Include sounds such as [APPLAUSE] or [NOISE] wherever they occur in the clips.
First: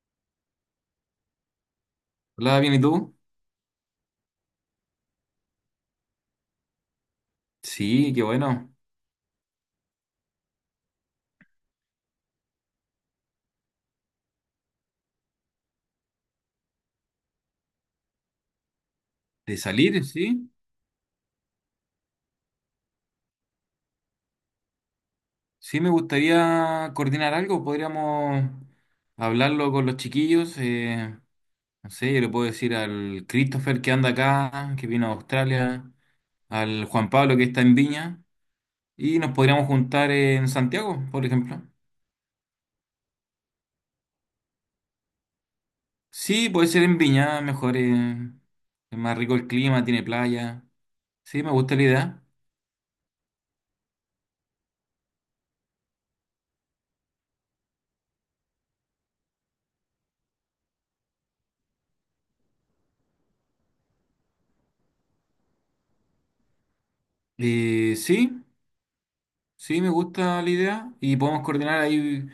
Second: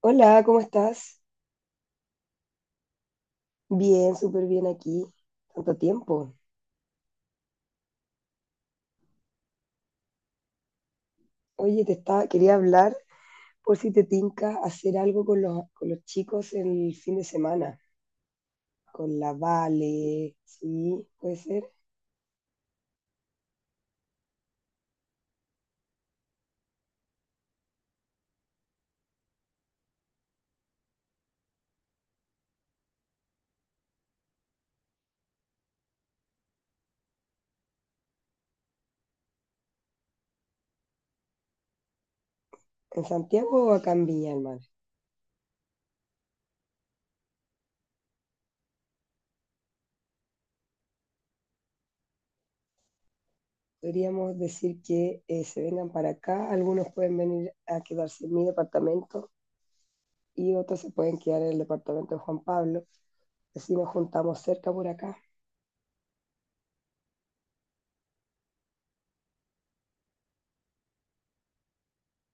Hola, ¿cómo estás? Hola, bien, ¿y tú? Bien, súper bien aquí. Tanto tiempo. Sí, qué bueno. Oye, te estaba, quería hablar por si te tinca hacer algo con con los chicos el fin de semana. Con la De salir, sí. Vale, sí, puede ser. Sí, me gustaría coordinar algo. Podríamos hablarlo con los chiquillos. No sé, yo le puedo decir al Christopher que anda acá, que vino a Australia, al Juan Pablo que está en Viña, y nos podríamos juntar en Santiago, por ejemplo. En Santiago o acá en Viña del Mar. Sí, puede ser en Viña, mejor, es más rico el clima, tiene playa. Sí, me gusta la idea. Podríamos decir que se vengan para acá. Algunos pueden venir a quedarse en mi departamento y otros se pueden quedar en el departamento de Juan Pablo. Así nos juntamos cerca por acá. Sí, sí, me gusta la idea y podemos coordinar ahí.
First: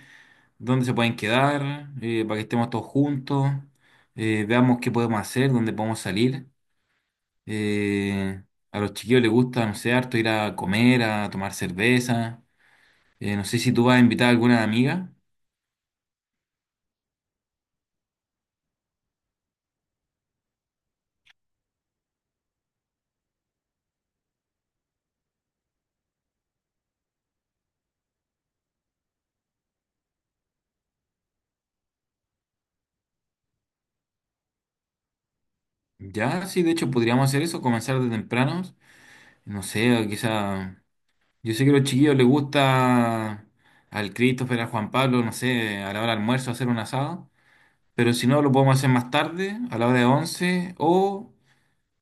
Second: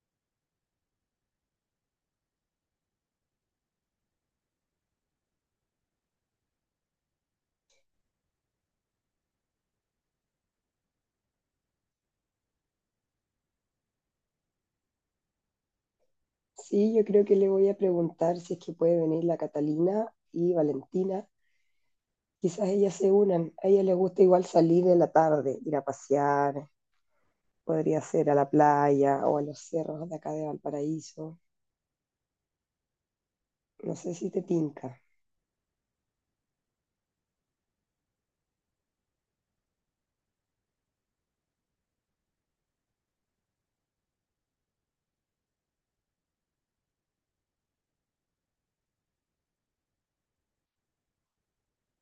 Dónde se pueden quedar, para que estemos todos juntos, veamos qué podemos hacer, dónde podemos salir. Eh, a los chiquillos les gusta, no sé, harto ir a comer, a tomar cerveza. No sé si tú vas a invitar a alguna amiga. Sí, yo creo que le voy a preguntar si es que puede venir la Catalina y Valentina. Quizás ellas se unan. A ella le gusta igual salir en la tarde, ir a pasear. Podría ser a la playa o a los cerros de acá de Valparaíso. No sé si te tinca. Ya, sí, de hecho podríamos hacer eso, comenzar de tempranos. No sé, quizá... Yo sé que a los chiquillos les gusta al Christopher, al Juan Pablo, no sé, a la hora del almuerzo hacer un asado. Pero si no, lo podemos hacer más tarde, a la hora de 11 o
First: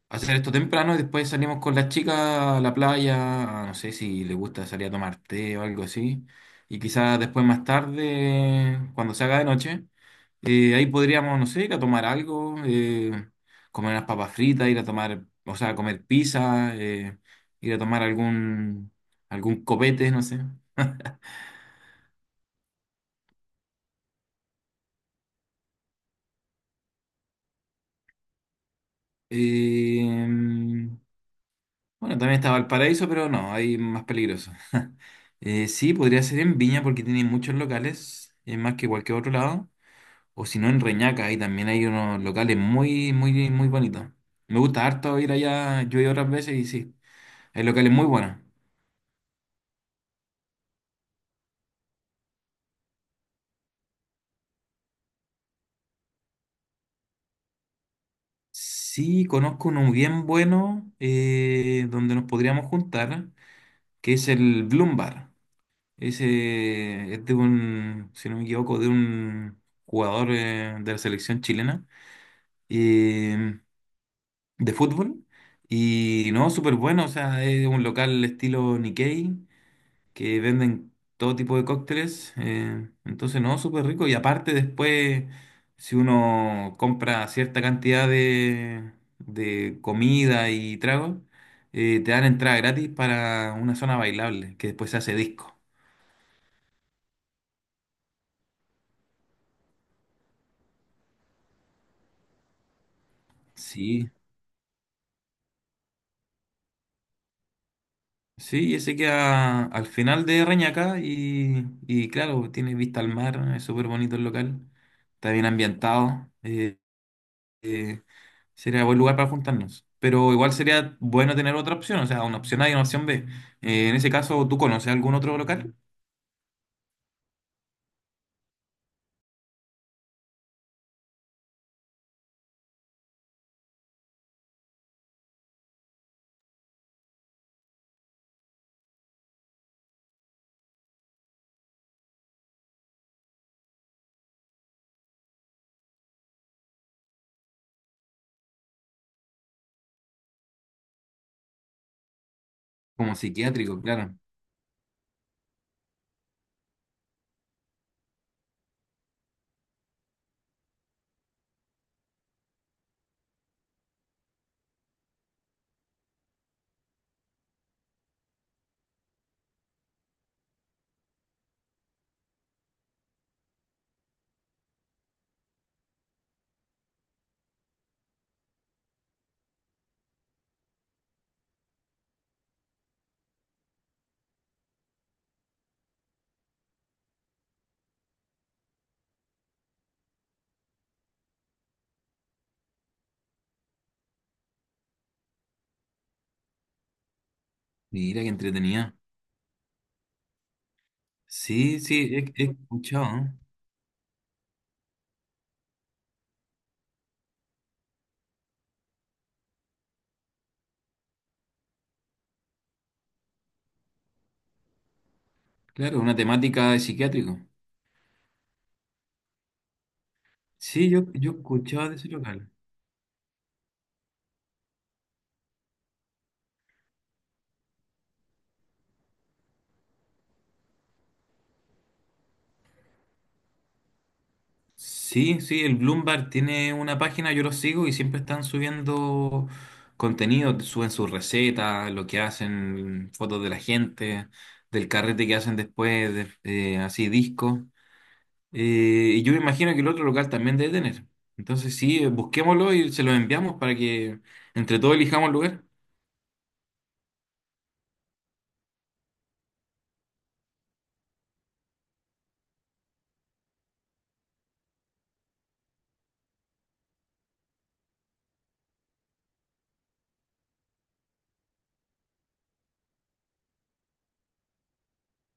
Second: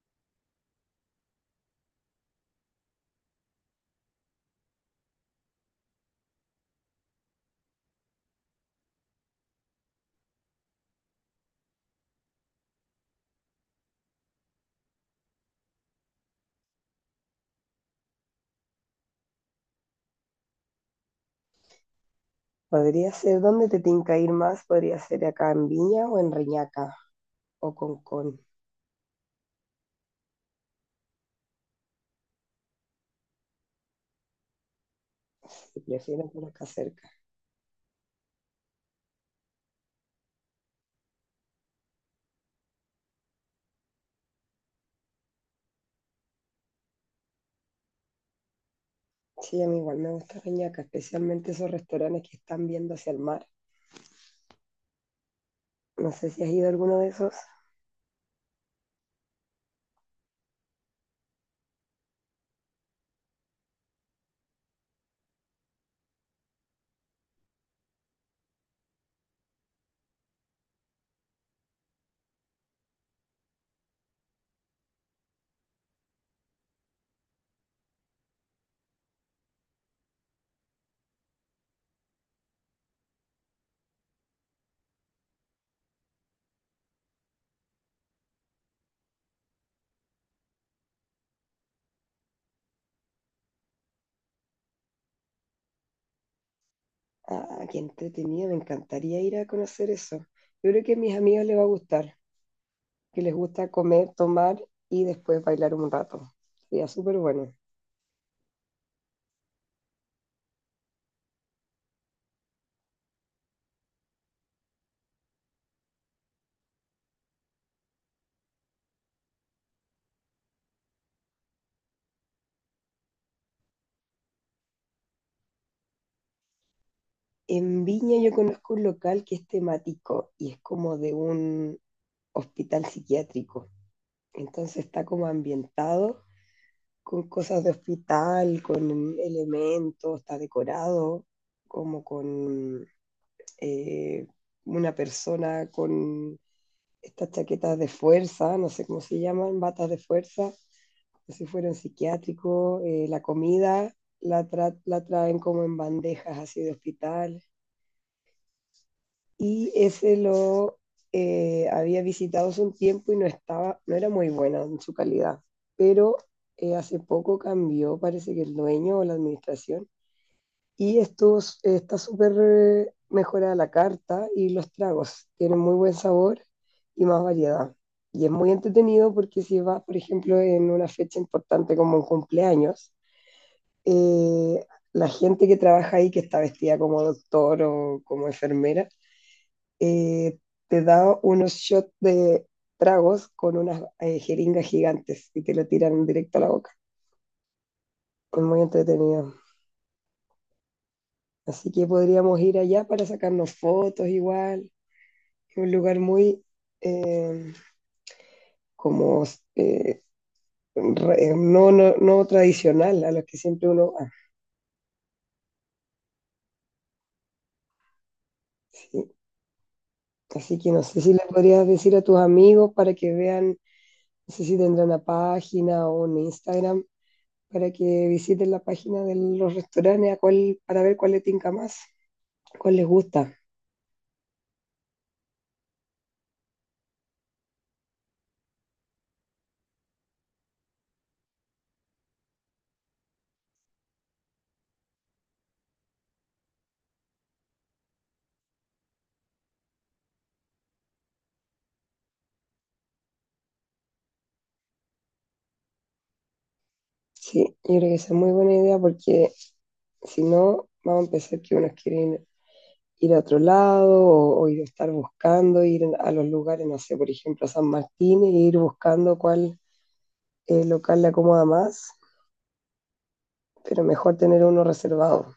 hacer esto temprano y después salimos con las chicas a la playa, no sé si les gusta salir a tomar té o algo así, y quizás después más tarde, cuando se haga de noche, ahí podríamos, no sé, ir a tomar algo, comer unas papas fritas, ir a tomar, o sea, comer pizza, ir a tomar algún copete, no sé. Podría ser, ¿dónde te tinca ir más? Podría ser acá en Viña o en Reñaca o Concón. Eh, Bueno, también está Valparaíso, pero no, hay más peligroso. [LAUGHS] Si Sí, podría prefiero ser por en acá Viña porque cerca. tiene muchos locales, es más que cualquier otro lado. O si no, en Reñaca, ahí también hay unos locales muy, muy, muy bonitos. Me gusta harto ir allá, yo he ido otras veces y sí, hay locales muy buenos. Sí, a mí igual me gusta Reñaca, especialmente esos restaurantes que están viendo hacia el mar. No sé si has ido a alguno de esos. Sí, conozco uno bien bueno, donde nos podríamos juntar, que es el Bloom Bar. Ese es de un, si no me equivoco, de un jugador de la selección chilena. Eh, de fútbol. Y no, súper bueno, o sea, es un local estilo Nikkei, que venden todo tipo de cócteles. Entonces, no, súper rico. Y aparte después, si uno compra cierta cantidad de comida y tragos, te dan entrada gratis para una zona bailable, que después se hace disco. Ah, qué entretenido, me encantaría ir a conocer eso. Yo creo que a mis amigos les va a gustar, que les gusta comer, Sí, tomar y después bailar un rato. Sería súper bueno. sí, ese queda al final de Reñaca y claro, tiene vista al mar, es súper bonito el local, está bien ambientado, eh, sería buen lugar para juntarnos. Pero igual sería bueno tener otra opción, o sea, una opción A y una opción B. En ese caso, ¿tú conoces algún otro local? En Viña yo conozco un local que es temático y es como de un hospital psiquiátrico. Entonces está como ambientado con cosas de hospital, con elementos, está decorado como con eh, una persona con estas chaquetas de fuerza, no sé cómo se llaman, batas de fuerza, no sé si fueron psiquiátricos, Como la psiquiátrico, comida claro. Traen como en bandejas así de hospital. Y ese lo había visitado hace un tiempo y no, estaba, no era muy buena en su calidad, pero hace poco cambió, parece que el dueño o la administración y estos, está súper mejorada la carta y los tragos. Tienen muy buen sabor y más variedad. Y es muy entretenido porque si vas, por ejemplo, en una fecha importante como un cumpleaños, eh, la gente que trabaja ahí, que está vestida como doctor o como enfermera, eh, te da unos shots de tragos con unas jeringas gigantes y te lo tiran directo a la boca. Mira qué Es muy entretenida. entretenido. Así Sí, que sí, podríamos he ir allá escuchado, para ¿no? sacarnos fotos igual, un lugar muy eh, como eh, no, no, no tradicional a los que siempre uno va. Claro, una temática de psiquiátrico. Sí. Así que no Sí, sé si le yo he podrías escuchado decir de a ese tus local. amigos para que vean, no sé si tendrán una página o un Instagram para que visiten la página de los restaurantes a cuál, para ver cuál les tinca más, cuál les gusta. Sí, sí, el Bloomberg tiene una página, yo lo sigo y siempre están subiendo contenido, suben sus recetas, lo que hacen, fotos de la gente, del carrete que hacen después, así discos. Y yo me imagino que el otro local también debe tener. Entonces sí, busquémoslo y se lo enviamos para que entre todos elijamos el lugar. Sí, yo creo que esa es muy buena idea porque si no, vamos a empezar que unos quieren ir a otro lado o ir a estar buscando, ir a los lugares, no sé, por ejemplo, a San Martín, e ir buscando cuál local le acomoda más, pero mejor tener uno reservado.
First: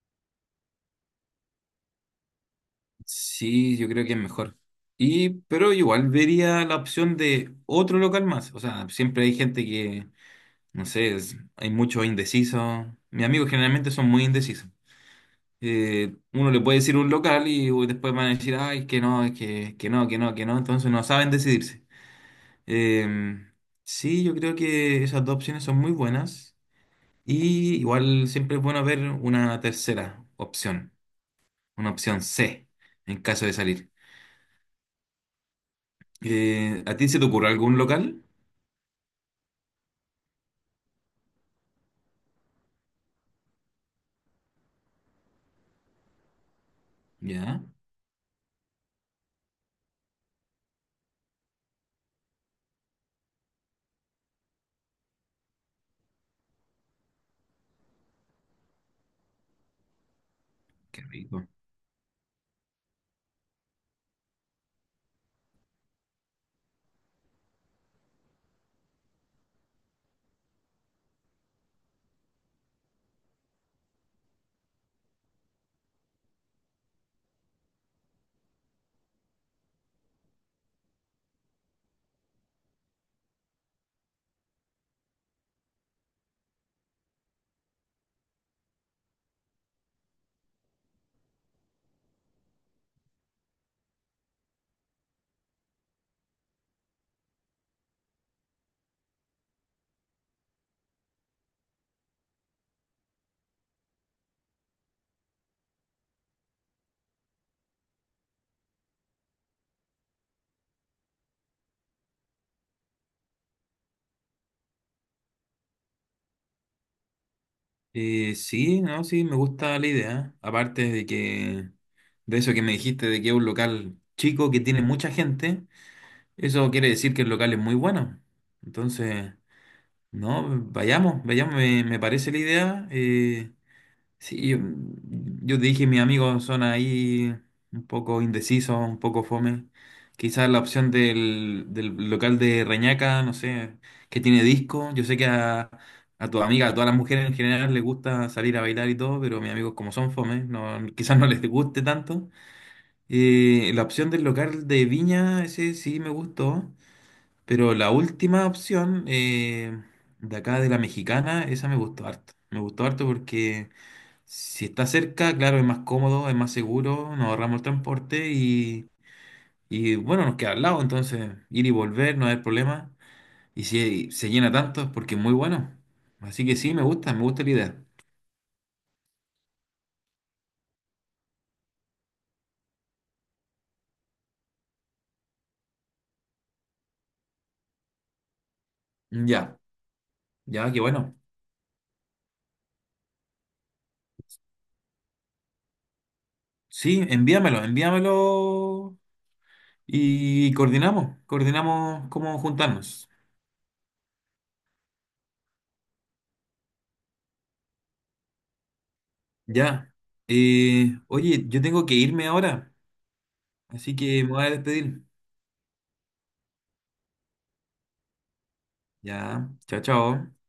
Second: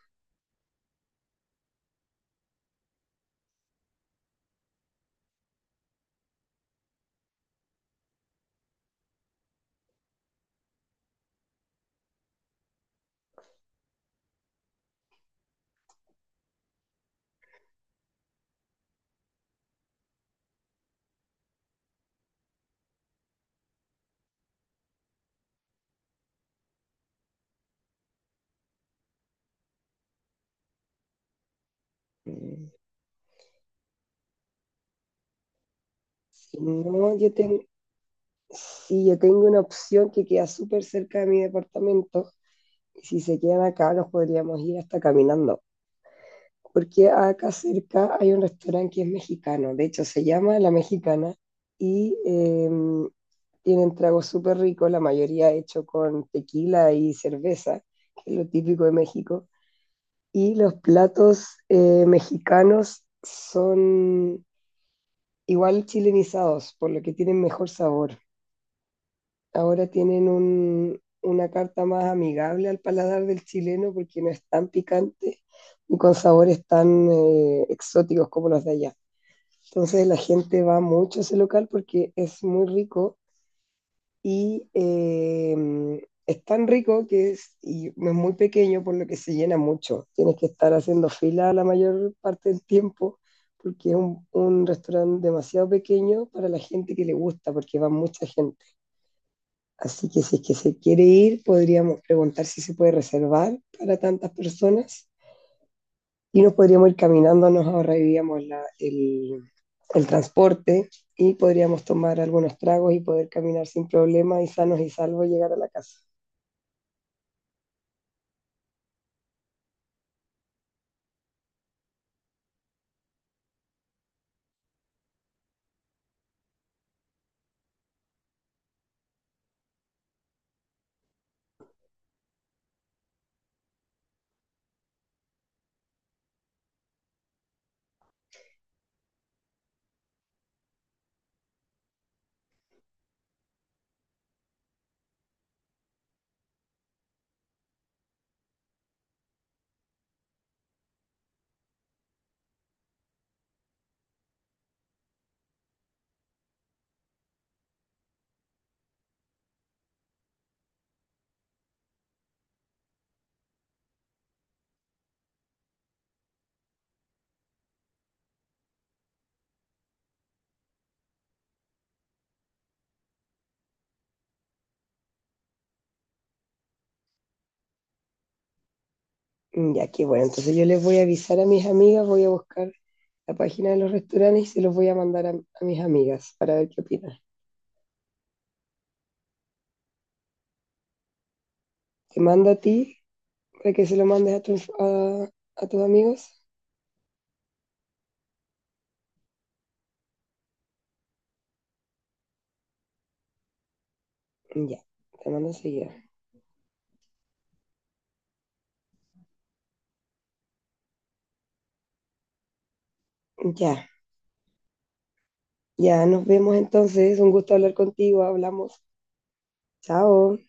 Sí, yo creo que es mejor. Y, pero igual vería la opción de otro local más. O sea, siempre hay gente que no sé, hay mucho indeciso. Mis amigos generalmente son muy indecisos. Uno le puede decir un local y uy, después van a decir, ay, que no, es que no, que no, que no. Entonces no saben decidirse. Eh, sí, yo creo que esas dos opciones son muy buenas. Y igual siempre es bueno ver una tercera opción, una opción C, en caso de salir. Si ¿A ti no, se te ocurre algún local? si yo tengo una opción que queda súper cerca de mi departamento, y si se quedan acá nos podríamos ir hasta caminando, porque acá Ya, cerca hay un restaurante que es mexicano, de hecho se llama La Mexicana, y tienen tragos súper ricos, la mayoría hecho con tequila y cerveza, que es lo típico de México. Y los qué rico. platos mexicanos son igual chilenizados, por lo que tienen mejor sabor. Ahora tienen un, una carta más amigable al paladar del chileno porque no es tan picante y con sabores tan exóticos como los de allá. Entonces la gente va mucho a ese local porque es muy rico y es tan rico que es, y no es muy pequeño, por lo que se llena mucho. Tienes que estar haciendo fila la mayor parte del tiempo, porque es un restaurante demasiado pequeño para la gente que le gusta, porque va mucha gente. Así que si es que se quiere ir, podríamos preguntar si se puede reservar para tantas personas y nos podríamos ir caminando, nos ahorraríamos el transporte y podríamos tomar algunos tragos y poder caminar sin problema y sanos y salvos llegar a la casa. Sí, no, sí, me gusta la idea. Aparte de que, de eso que me dijiste, de que es un local chico que tiene mucha gente, eso quiere decir que el local es muy bueno. Entonces, no, vayamos, vayamos, me parece la idea. Sí, yo te dije, mis amigos son ahí un poco indecisos, un poco fome. Quizás la opción del local de Reñaca, no sé, que tiene disco. Yo sé que a tu amiga, a todas las mujeres en general les gusta salir a bailar y todo, pero mis amigos como son fome, no, [LAUGHS] quizás no les guste tanto. La opción del local de Viña, ese sí me pero la última opción de acá de la Mexicana, esa me gustó harto. Me gustó harto porque... Si está cerca, claro, es más cómodo, es más seguro, nos ahorramos el transporte y, bueno, nos queda al lado, entonces ir y volver no hay problema. Y si se llena tanto es porque es muy bueno. Así que sí, me gusta la idea. Mm, ya, qué bueno. Entonces yo les voy a avisar a mis amigas, voy a buscar la página de los restaurantes y se los voy a mandar a mis amigas para ver qué opinan. Ya, ya, qué bueno. Te mando a ti para que se lo mandes a a tus amigos. Sí, envíamelo, envíamelo y coordinamos, coordinamos cómo juntarnos. Mm, ya, te mando enseguida. Ya. Oye, yo tengo que irme ahora, Ya, así que me voy a despedir. ya, nos vemos entonces. Un gusto hablar contigo. Hablamos. Ya, chao, chao. Chao.